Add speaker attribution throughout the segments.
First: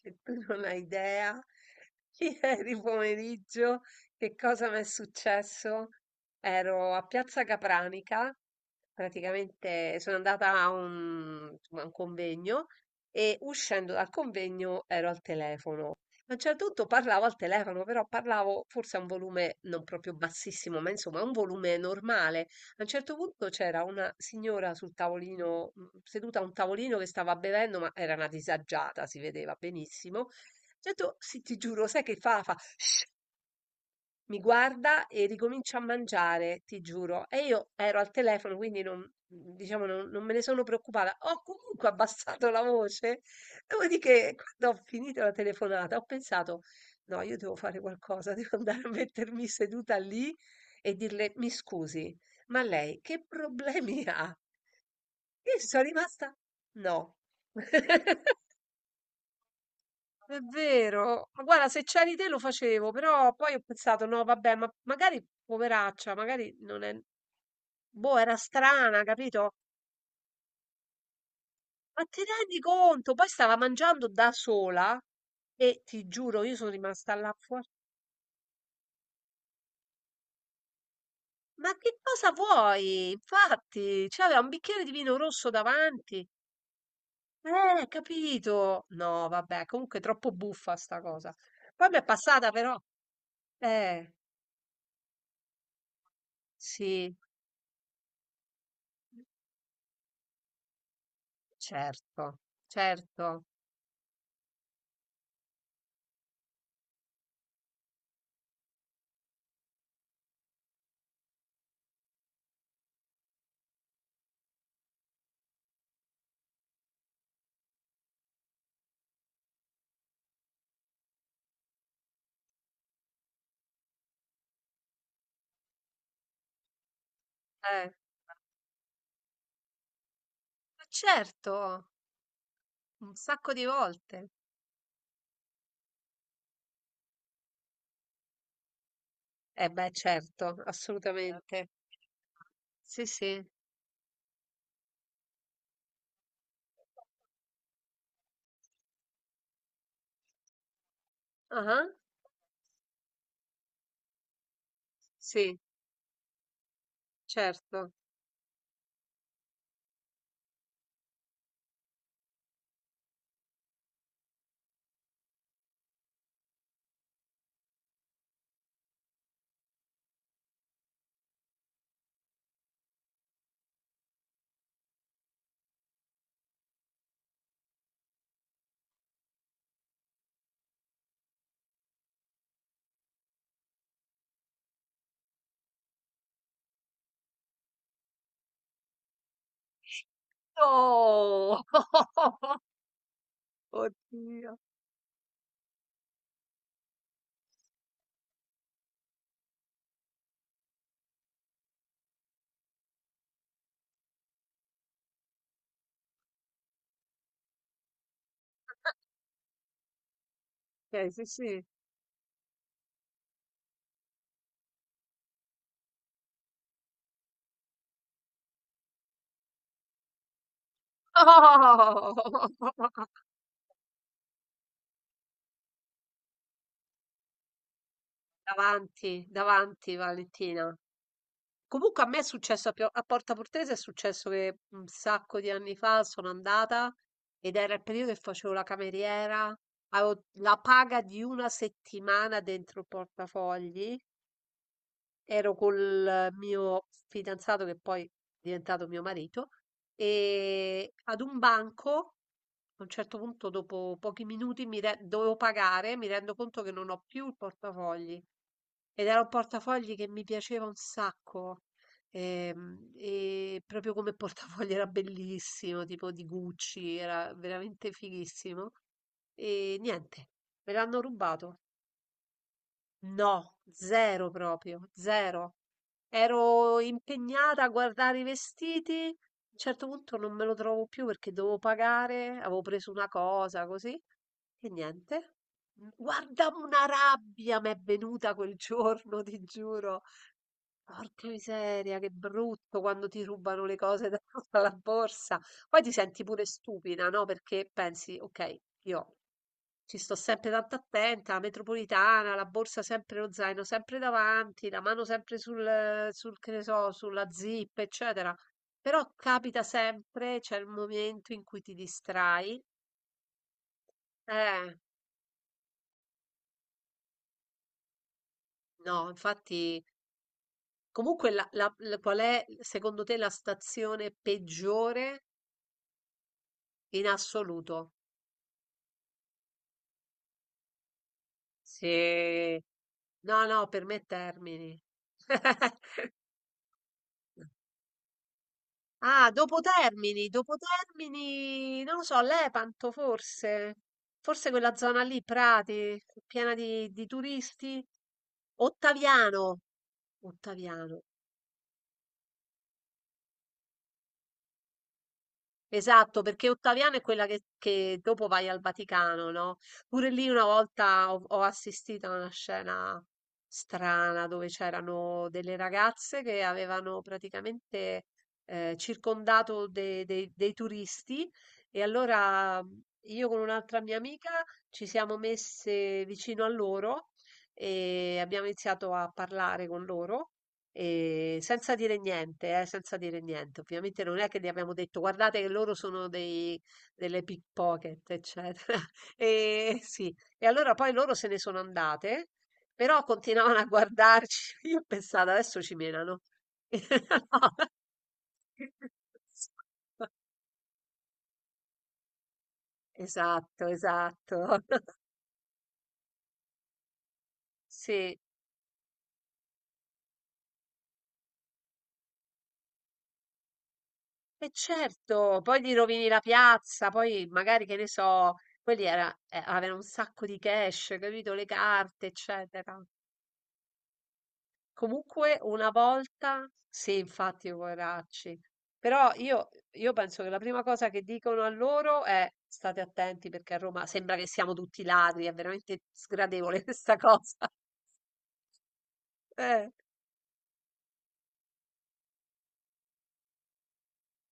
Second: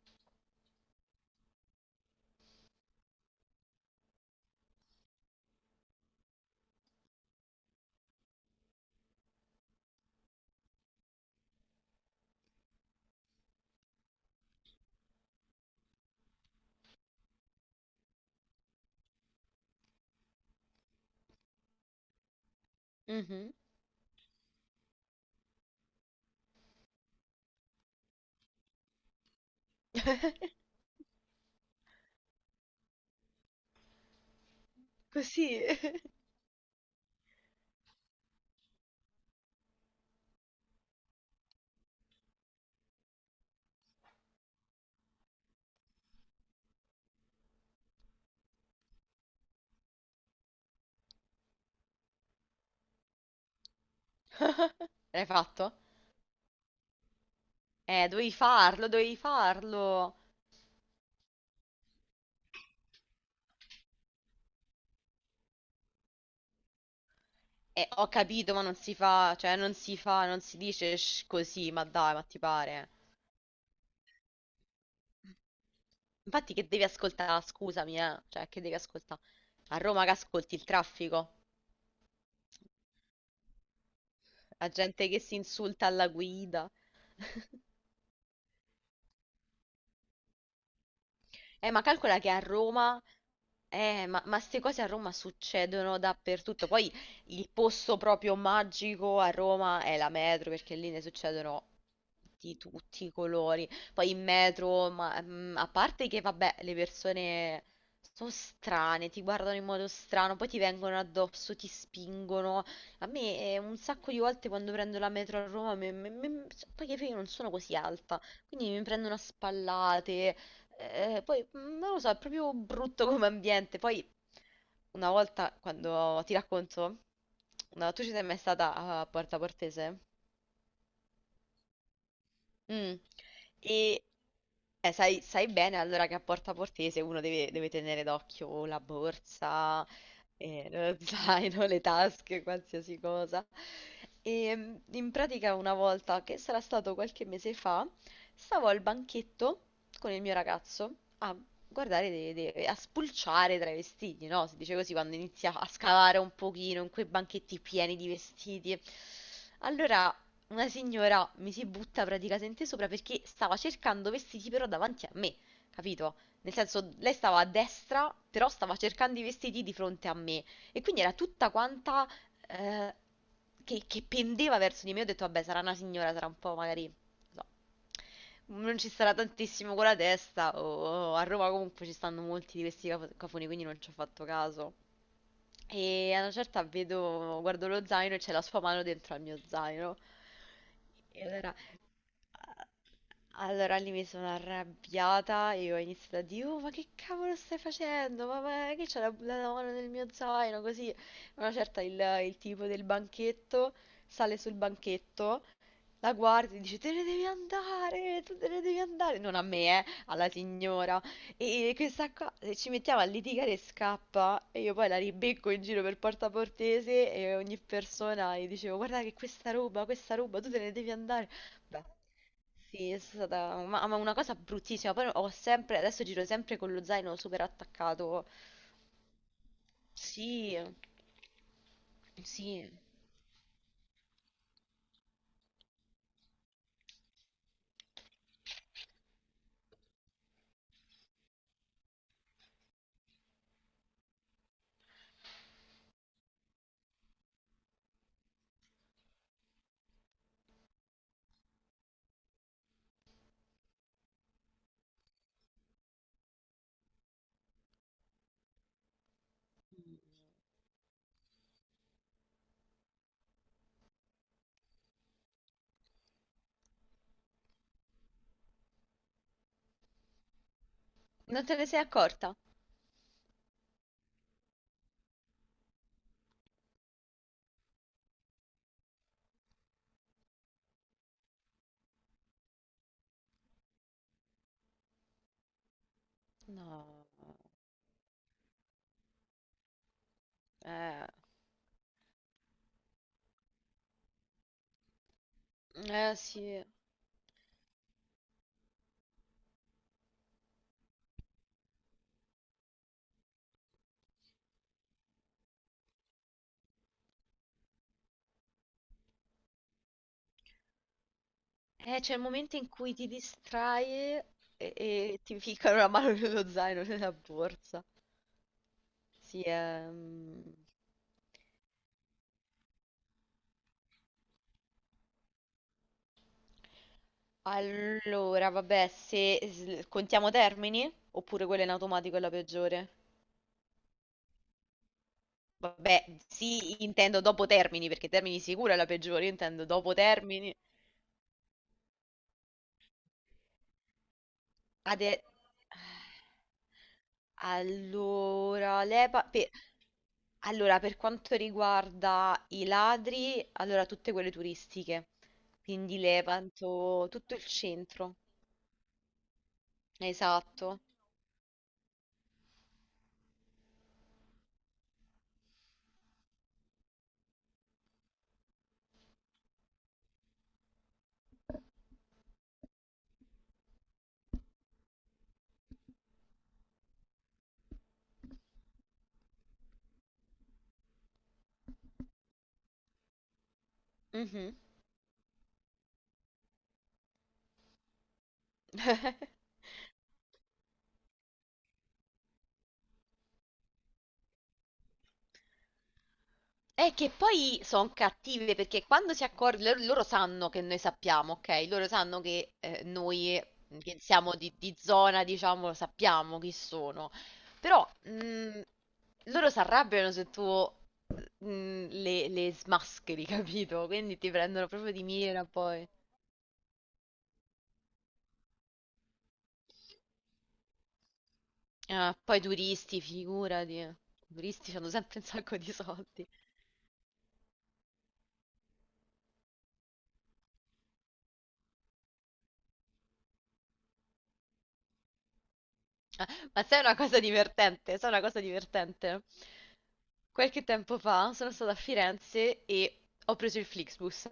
Speaker 1: Che tu non hai idea, ieri pomeriggio che cosa mi è successo? Ero a Piazza Capranica. Praticamente sono andata insomma, a un convegno e uscendo dal convegno ero al telefono. A un certo punto parlavo al telefono, però parlavo forse a un volume non proprio bassissimo, ma insomma a un volume normale. A un certo punto
Speaker 2: Mhm.
Speaker 1: c'era una signora sul tavolino, seduta a un tavolino che stava bevendo, ma era una disagiata, si vedeva benissimo. Ho detto, sì, ti giuro, sai che fa? Fa, mi guarda e
Speaker 2: Così.
Speaker 1: ricomincia a mangiare, ti giuro. E io ero al telefono, quindi non, diciamo, non me ne sono preoccupata. Ho comunque abbassato la voce. Dopodiché, quando ho finito la telefonata, ho pensato, no, io devo fare qualcosa, devo andare a mettermi seduta lì e dirle, mi scusi, ma lei che problemi ha?
Speaker 2: L'hai
Speaker 1: Io
Speaker 2: fatto?
Speaker 1: sono rimasta, no.
Speaker 2: Dovevi farlo, dovevi farlo.
Speaker 1: È vero, ma guarda, se c'eri te lo facevo, però poi ho pensato, no, vabbè, ma magari poveraccia, magari non è.
Speaker 2: Ho
Speaker 1: Boh, era
Speaker 2: capito, ma non si
Speaker 1: strana,
Speaker 2: fa,
Speaker 1: capito?
Speaker 2: cioè non si fa, non si dice così, ma
Speaker 1: Ma
Speaker 2: dai,
Speaker 1: ti
Speaker 2: ma ti
Speaker 1: rendi
Speaker 2: pare.
Speaker 1: conto? Poi stava mangiando da sola e ti giuro,
Speaker 2: Infatti
Speaker 1: io
Speaker 2: che
Speaker 1: sono
Speaker 2: devi
Speaker 1: rimasta là
Speaker 2: ascoltare,
Speaker 1: fuori.
Speaker 2: scusami, cioè che devi ascoltare. A Roma che ascolti il traffico,
Speaker 1: Ma che cosa vuoi? Infatti, c'aveva un
Speaker 2: la
Speaker 1: bicchiere di
Speaker 2: gente
Speaker 1: vino
Speaker 2: che si
Speaker 1: rosso
Speaker 2: insulta alla
Speaker 1: davanti.
Speaker 2: guida.
Speaker 1: Capito? No, vabbè, comunque è troppo buffa sta cosa.
Speaker 2: Ma
Speaker 1: Poi mi è
Speaker 2: calcola che a
Speaker 1: passata però.
Speaker 2: Roma, eh,
Speaker 1: Eh,
Speaker 2: ma, ma ste cose a Roma succedono dappertutto. Poi
Speaker 1: sì,
Speaker 2: il posto proprio magico a Roma è la metro, perché lì ne succedono
Speaker 1: certo,
Speaker 2: di tutti i
Speaker 1: certo.
Speaker 2: colori. Poi in metro, a parte che, vabbè, le persone sono strane, ti guardano in modo strano, poi ti vengono addosso, ti spingono. A me un sacco di volte quando prendo la metro a Roma, cioè, poi che io non sono così alta, quindi mi prendono a spallate. Poi, non lo so, è proprio brutto come ambiente. Poi una volta quando ti racconto,
Speaker 1: Eh,
Speaker 2: no, tu ci sei mai stata a Porta Portese?
Speaker 1: ma certo,
Speaker 2: Mm.
Speaker 1: un sacco di
Speaker 2: E
Speaker 1: volte.
Speaker 2: sai bene allora che a Porta Portese uno deve tenere d'occhio la
Speaker 1: Eh
Speaker 2: borsa,
Speaker 1: beh, certo,
Speaker 2: lo zaino,
Speaker 1: assolutamente.
Speaker 2: le tasche, qualsiasi
Speaker 1: Sì, sì.
Speaker 2: cosa. In pratica una volta, che sarà stato qualche mese fa, stavo al banchetto con il mio ragazzo a
Speaker 1: Ah,
Speaker 2: guardare, a spulciare tra i vestiti, no? Si dice così quando inizia
Speaker 1: sì,
Speaker 2: a scavare un pochino in quei banchetti
Speaker 1: certo.
Speaker 2: pieni di vestiti. Allora una signora mi si butta praticamente sopra perché stava cercando vestiti però davanti a me, capito? Nel senso, lei stava a destra, però stava cercando i vestiti di fronte a me. E quindi era tutta quanta eh, che pendeva verso di me. Ho detto, vabbè, sarà una signora, sarà un po' magari, non so, non ci sarà tantissimo con la testa, o a Roma comunque ci stanno molti di questi cafoni, quindi non ci ho fatto caso. E a una certa vedo, guardo lo zaino e c'è la sua mano dentro al mio zaino. E allora,
Speaker 1: Oh,
Speaker 2: allora lì mi sono
Speaker 1: oddio.
Speaker 2: arrabbiata e ho iniziato a dire, oh ma che cavolo stai facendo? Ma che c'è la mano nel mio zaino? Così, a una certa il tipo del banchetto sale sul banchetto, la guarda e dice, te ne devi andare, tu te ne devi andare. Non a me, alla signora.
Speaker 1: Ok, sì, sì.
Speaker 2: E questa qua se ci mettiamo a litigare e scappa e io poi la ribecco in giro per Porta Portese e ogni persona gli dicevo guarda che questa roba, tu te ne devi andare. Beh,
Speaker 1: Oh!
Speaker 2: sì, è stata ma una cosa bruttissima. Poi ho sempre, adesso giro sempre con lo zaino super attaccato.
Speaker 1: Davanti, davanti,
Speaker 2: Sì,
Speaker 1: Valentina. Comunque a me è
Speaker 2: sì.
Speaker 1: successo a Porta Portese, è successo che un sacco di anni fa sono andata ed era il periodo che facevo la cameriera, avevo la paga di una settimana dentro il portafogli, ero col mio fidanzato che poi è diventato mio marito e ad un banco, a un certo punto dopo pochi minuti dovevo pagare, mi rendo conto che non ho più il portafogli. Ed era un portafogli che mi piaceva un sacco. E, proprio come portafogli era bellissimo, tipo di Gucci, era veramente fighissimo. E niente, me l'hanno
Speaker 2: Non te
Speaker 1: rubato.
Speaker 2: ne sei accorta?
Speaker 1: No, zero proprio, zero. Ero impegnata a guardare i vestiti. A un certo punto non me lo trovo più perché dovevo pagare, avevo preso una cosa così. E niente. Guarda, una
Speaker 2: No.
Speaker 1: rabbia mi è venuta quel giorno, ti giuro.
Speaker 2: Eh,
Speaker 1: Porca miseria, che brutto quando ti rubano le cose dalla borsa. Poi ti
Speaker 2: eh
Speaker 1: senti pure
Speaker 2: sì.
Speaker 1: stupida, no? Perché pensi, ok, io ci sto sempre tanto attenta, la metropolitana, la borsa sempre, lo zaino sempre davanti, la mano sempre sul, che ne so, sulla zip, eccetera. Però capita sempre, c'è il momento in cui ti
Speaker 2: C'è il momento
Speaker 1: distrai.
Speaker 2: in cui ti distrai e,
Speaker 1: Eh,
Speaker 2: e ti ficcano la mano nello zaino, nella borsa.
Speaker 1: no,
Speaker 2: Sì,
Speaker 1: infatti,
Speaker 2: ehm...
Speaker 1: comunque qual è secondo te la stazione peggiore in assoluto?
Speaker 2: Allora, vabbè, se contiamo Termini, oppure quella in automatico è la
Speaker 1: Sì,
Speaker 2: peggiore?
Speaker 1: no, no, per me Termini.
Speaker 2: Vabbè, sì, intendo dopo Termini, perché Termini sicuro è la peggiore,
Speaker 1: Ah,
Speaker 2: io intendo dopo
Speaker 1: Dopo
Speaker 2: Termini.
Speaker 1: Termini, non lo so, Lepanto forse, forse quella zona lì,
Speaker 2: Ade...
Speaker 1: Prati, piena di turisti.
Speaker 2: Allora, l'EPA... per-
Speaker 1: Ottaviano,
Speaker 2: Allora, per
Speaker 1: Ottaviano,
Speaker 2: quanto riguarda i ladri, allora tutte quelle turistiche, quindi
Speaker 1: esatto, perché Ottaviano è
Speaker 2: Levanto,
Speaker 1: quella
Speaker 2: tutto il
Speaker 1: che
Speaker 2: centro,
Speaker 1: dopo vai al Vaticano, no? Pure lì una
Speaker 2: esatto.
Speaker 1: volta ho assistito a una scena strana dove c'erano delle ragazze che avevano praticamente circondato dei turisti e allora io con un'altra mia amica ci siamo messe vicino a loro e abbiamo iniziato a parlare con loro. E senza dire niente, senza dire niente. Ovviamente non è che gli
Speaker 2: Mhm.
Speaker 1: abbiamo detto guardate che loro sono dei, delle pickpocket, eccetera. E sì, e allora poi loro se ne sono andate, però continuavano a guardarci. Io pensavo adesso ci menano.
Speaker 2: È che
Speaker 1: No.
Speaker 2: poi sono cattive perché quando si accorgono, loro sanno che noi sappiamo, ok? Loro sanno che noi
Speaker 1: Esatto,
Speaker 2: che siamo
Speaker 1: esatto.
Speaker 2: di zona, diciamo, sappiamo chi sono. Però
Speaker 1: Sì.
Speaker 2: loro si arrabbiano se tu le smascheri, capito? Quindi ti
Speaker 1: E
Speaker 2: prendono proprio di
Speaker 1: certo,
Speaker 2: mira
Speaker 1: poi gli
Speaker 2: poi.
Speaker 1: rovini la piazza, poi magari che ne so, quelli era, aveva un sacco di cash, capito? Le carte,
Speaker 2: Ah, poi
Speaker 1: eccetera.
Speaker 2: turisti, figurati. I turisti hanno sempre un
Speaker 1: Comunque
Speaker 2: sacco
Speaker 1: una
Speaker 2: di soldi.
Speaker 1: volta, sì, infatti, poveracci. Però io penso che la prima cosa che dicono a loro è state attenti perché a Roma sembra che siamo tutti ladri, è veramente sgradevole
Speaker 2: Ma sai
Speaker 1: questa
Speaker 2: una cosa
Speaker 1: cosa.
Speaker 2: divertente? Sai una cosa divertente?
Speaker 1: Eh.
Speaker 2: Qualche tempo fa sono stata a Firenze e ho preso il Flixbus.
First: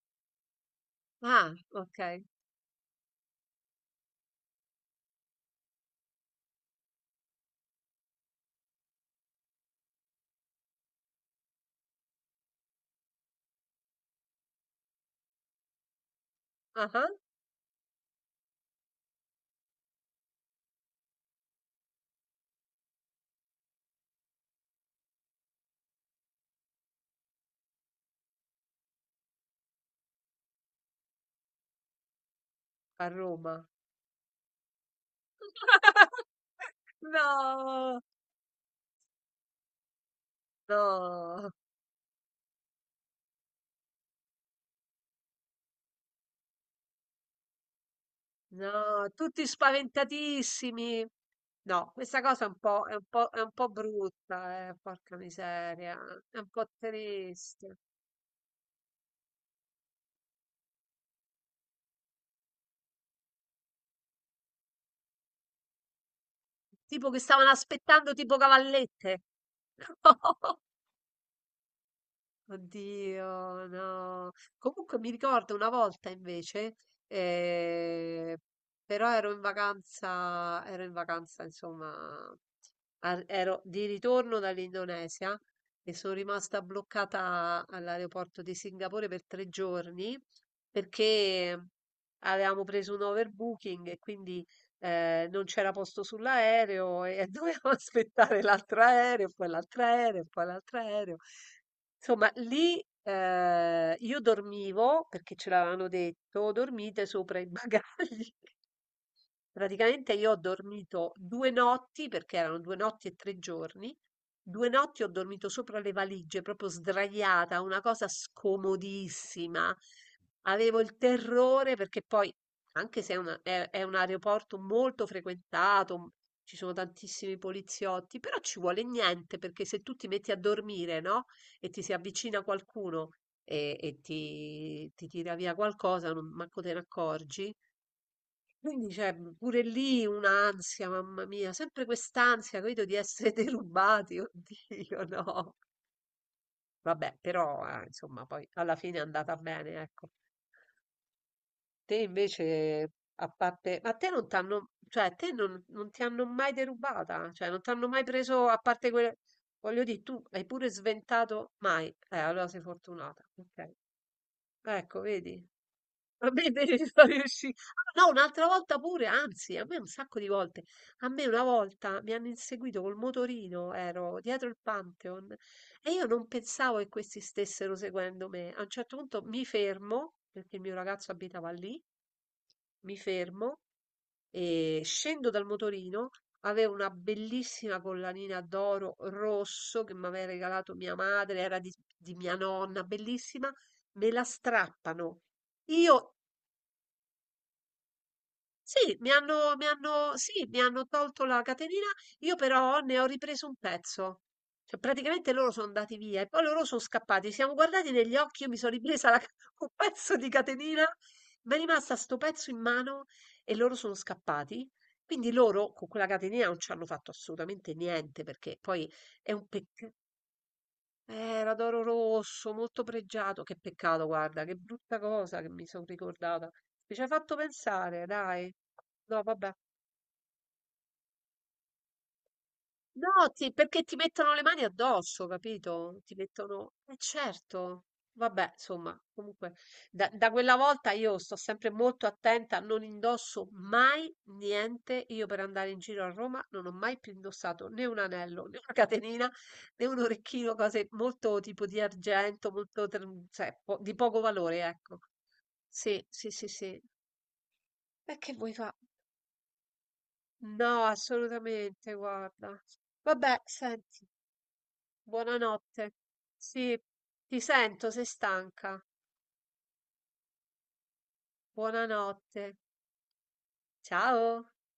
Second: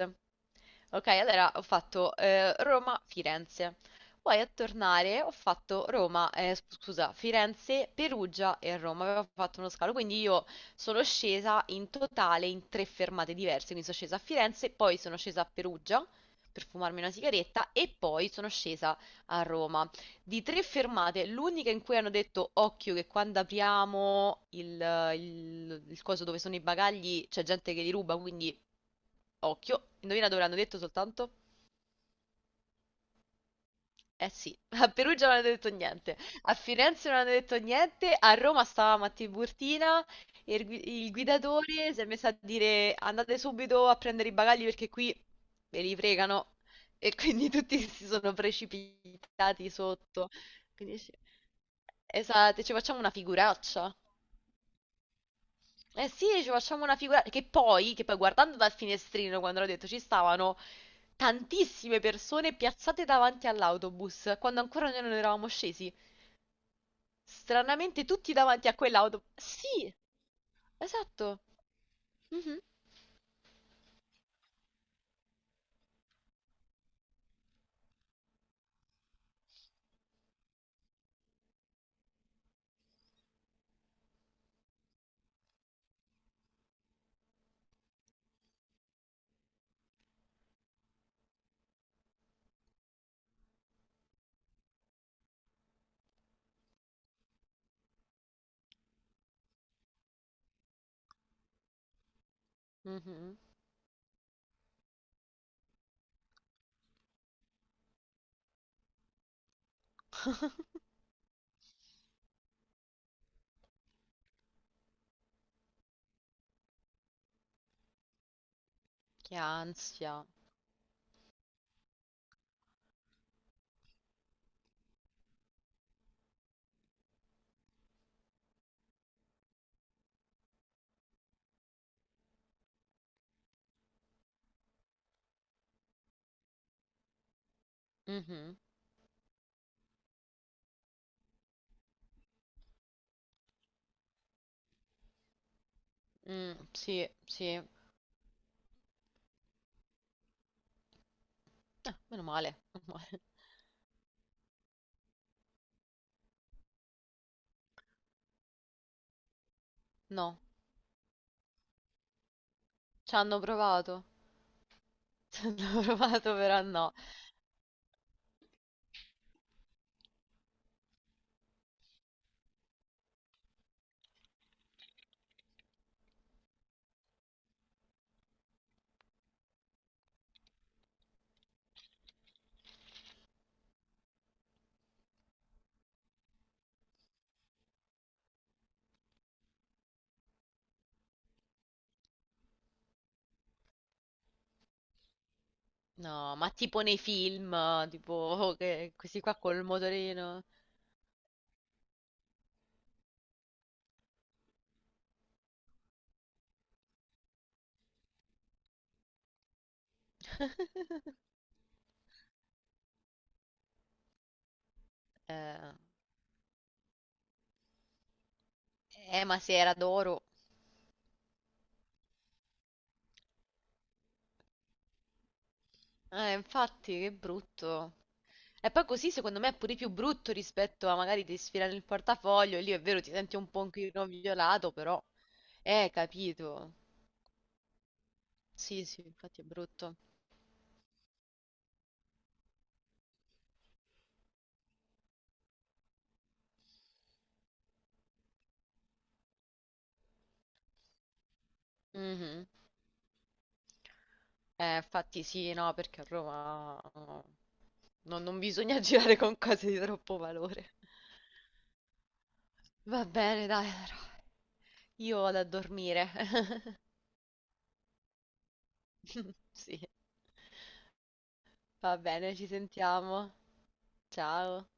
Speaker 2: Ok, allora
Speaker 1: Ah,
Speaker 2: ho fatto
Speaker 1: ok.
Speaker 2: Roma-Firenze. Poi a tornare ho fatto Roma, scusa, Firenze, Perugia e Roma. Avevo fatto uno scalo, quindi io sono scesa in totale in tre fermate diverse. Quindi sono scesa a Firenze, poi sono scesa a Perugia per
Speaker 1: Ah,
Speaker 2: fumarmi
Speaker 1: ah,
Speaker 2: una sigaretta e poi sono scesa a Roma. Di tre fermate, l'unica in cui hanno detto occhio che quando apriamo il coso dove sono i bagagli c'è gente che li ruba, quindi occhio. Indovina dove l'hanno detto soltanto?
Speaker 1: a Roma.
Speaker 2: Eh sì, a Perugia non hanno detto niente, a Firenze non hanno detto
Speaker 1: No,
Speaker 2: niente, a Roma stavamo a Tiburtina e il
Speaker 1: no.
Speaker 2: guidatore si è messo a dire andate subito a prendere i bagagli perché qui ve li fregano e quindi tutti si sono
Speaker 1: No, tutti
Speaker 2: precipitati sotto. Quindi
Speaker 1: spaventatissimi.
Speaker 2: dici,
Speaker 1: No, questa cosa è
Speaker 2: esatto, ci facciamo una
Speaker 1: un po'
Speaker 2: figuraccia.
Speaker 1: brutta, porca miseria.
Speaker 2: Eh sì,
Speaker 1: È un
Speaker 2: ci
Speaker 1: po'
Speaker 2: facciamo una figura che
Speaker 1: triste.
Speaker 2: poi, che poi guardando dal finestrino quando l'ho detto ci stavano tantissime persone piazzate davanti all'autobus quando ancora noi non eravamo scesi.
Speaker 1: Tipo che stavano
Speaker 2: Stranamente
Speaker 1: aspettando
Speaker 2: tutti
Speaker 1: tipo
Speaker 2: davanti a
Speaker 1: cavallette.
Speaker 2: quell'autobus. Sì, esatto. Mhm,
Speaker 1: Oddio, no. Comunque mi ricordo una volta invece, eh, però ero in vacanza, insomma, ero di ritorno dall'Indonesia e sono rimasta bloccata all'aeroporto di Singapore per 3 giorni perché avevamo preso un overbooking e quindi non c'era posto sull'aereo e dovevamo aspettare l'altro aereo, poi l'altro aereo, poi l'altro aereo. Insomma, lì
Speaker 2: mhm.
Speaker 1: io dormivo perché ce l'avevano detto, dormite sopra i bagagli. Praticamente io ho dormito 2 notti, perché erano 2 notti e 3 giorni, 2 notti ho dormito sopra le valigie, proprio sdraiata, una cosa
Speaker 2: Che
Speaker 1: scomodissima.
Speaker 2: ansia.
Speaker 1: Avevo il terrore perché poi, anche se è un aeroporto molto frequentato, ci sono tantissimi poliziotti, però ci vuole niente perché se tu ti metti a dormire, no? E ti si avvicina qualcuno e ti tira via qualcosa, non manco te ne accorgi.
Speaker 2: Mhm,
Speaker 1: Quindi c'è pure lì un'ansia, mamma mia, sempre quest'ansia, credo di essere derubati, oddio, no.
Speaker 2: mm, sì,
Speaker 1: Vabbè,
Speaker 2: sì.
Speaker 1: però, insomma, poi alla fine è andata bene, ecco. Te
Speaker 2: Ah, meno male, meno
Speaker 1: invece,
Speaker 2: male.
Speaker 1: a parte. Ma te non t'hanno. Cioè, te non ti hanno mai derubata, cioè, non ti hanno mai preso, a parte quelle. Voglio dire, tu
Speaker 2: No,
Speaker 1: hai pure sventato mai. Allora sei
Speaker 2: ci
Speaker 1: fortunata,
Speaker 2: hanno
Speaker 1: ok.
Speaker 2: provato.
Speaker 1: Ecco, vedi?
Speaker 2: Ci hanno provato,
Speaker 1: Vabbè
Speaker 2: però
Speaker 1: devi
Speaker 2: no.
Speaker 1: riusci ah no, un'altra volta pure, anzi a me un sacco di volte. A me una volta mi hanno inseguito col motorino, ero dietro il Pantheon e io non pensavo che questi stessero seguendo me. A un certo punto mi fermo, perché il mio ragazzo abitava lì, mi fermo e scendo dal motorino. Avevo una bellissima collanina d'oro rosso che mi aveva regalato mia madre, era di mia nonna, bellissima. Me la strappano. Io
Speaker 2: No, ma tipo nei film, tipo oh, che
Speaker 1: Sì,
Speaker 2: questi qua col
Speaker 1: mi hanno
Speaker 2: motorino.
Speaker 1: sì, mi hanno tolto la catenina, io però ne ho ripreso un pezzo. Cioè, praticamente loro sono andati via e poi loro sono scappati. Ci siamo guardati negli occhi, io mi sono ripresa un pezzo di catenina, mi è rimasta sto pezzo in mano e loro sono scappati. Quindi loro
Speaker 2: Eh,
Speaker 1: con quella catenina non ci hanno fatto assolutamente niente perché poi
Speaker 2: eh,
Speaker 1: è
Speaker 2: ma
Speaker 1: un
Speaker 2: se era
Speaker 1: peccato.
Speaker 2: d'oro.
Speaker 1: Era d'oro rosso, molto pregiato. Che peccato, guarda, che brutta cosa che mi sono ricordata. Mi
Speaker 2: Infatti,
Speaker 1: ci hai
Speaker 2: che
Speaker 1: fatto
Speaker 2: brutto.
Speaker 1: pensare, dai.
Speaker 2: E poi così
Speaker 1: No,
Speaker 2: secondo me
Speaker 1: vabbè.
Speaker 2: è pure più brutto rispetto a magari ti sfilano il portafoglio, e lì è vero ti
Speaker 1: No,
Speaker 2: senti un po' un
Speaker 1: perché ti
Speaker 2: pochino
Speaker 1: mettono le mani
Speaker 2: violato, però.
Speaker 1: addosso, capito? Ti mettono.
Speaker 2: Capito.
Speaker 1: Eh certo, vabbè,
Speaker 2: Sì,
Speaker 1: insomma,
Speaker 2: sì, infatti è
Speaker 1: comunque,
Speaker 2: brutto.
Speaker 1: da quella volta io sto sempre molto attenta, non indosso mai niente. Io per andare in giro a Roma non ho mai più indossato né un anello, né una catenina, né un orecchino, cose molto tipo di
Speaker 2: Mhm.
Speaker 1: argento, molto, cioè, di poco valore, ecco.
Speaker 2: Infatti sì, no, perché
Speaker 1: Sì,
Speaker 2: a
Speaker 1: sì, sì, sì.
Speaker 2: Roma no,
Speaker 1: E
Speaker 2: non,
Speaker 1: che
Speaker 2: non
Speaker 1: vuoi fare?
Speaker 2: bisogna girare con cose di troppo valore.
Speaker 1: No, assolutamente, guarda.
Speaker 2: Va
Speaker 1: Vabbè,
Speaker 2: bene, dai,
Speaker 1: senti.
Speaker 2: allora. Io vado a
Speaker 1: Buonanotte.
Speaker 2: dormire.
Speaker 1: Sì, ti sento, sei stanca.
Speaker 2: Sì. Va bene, ci
Speaker 1: Buonanotte.
Speaker 2: sentiamo.
Speaker 1: Ciao.
Speaker 2: Ciao.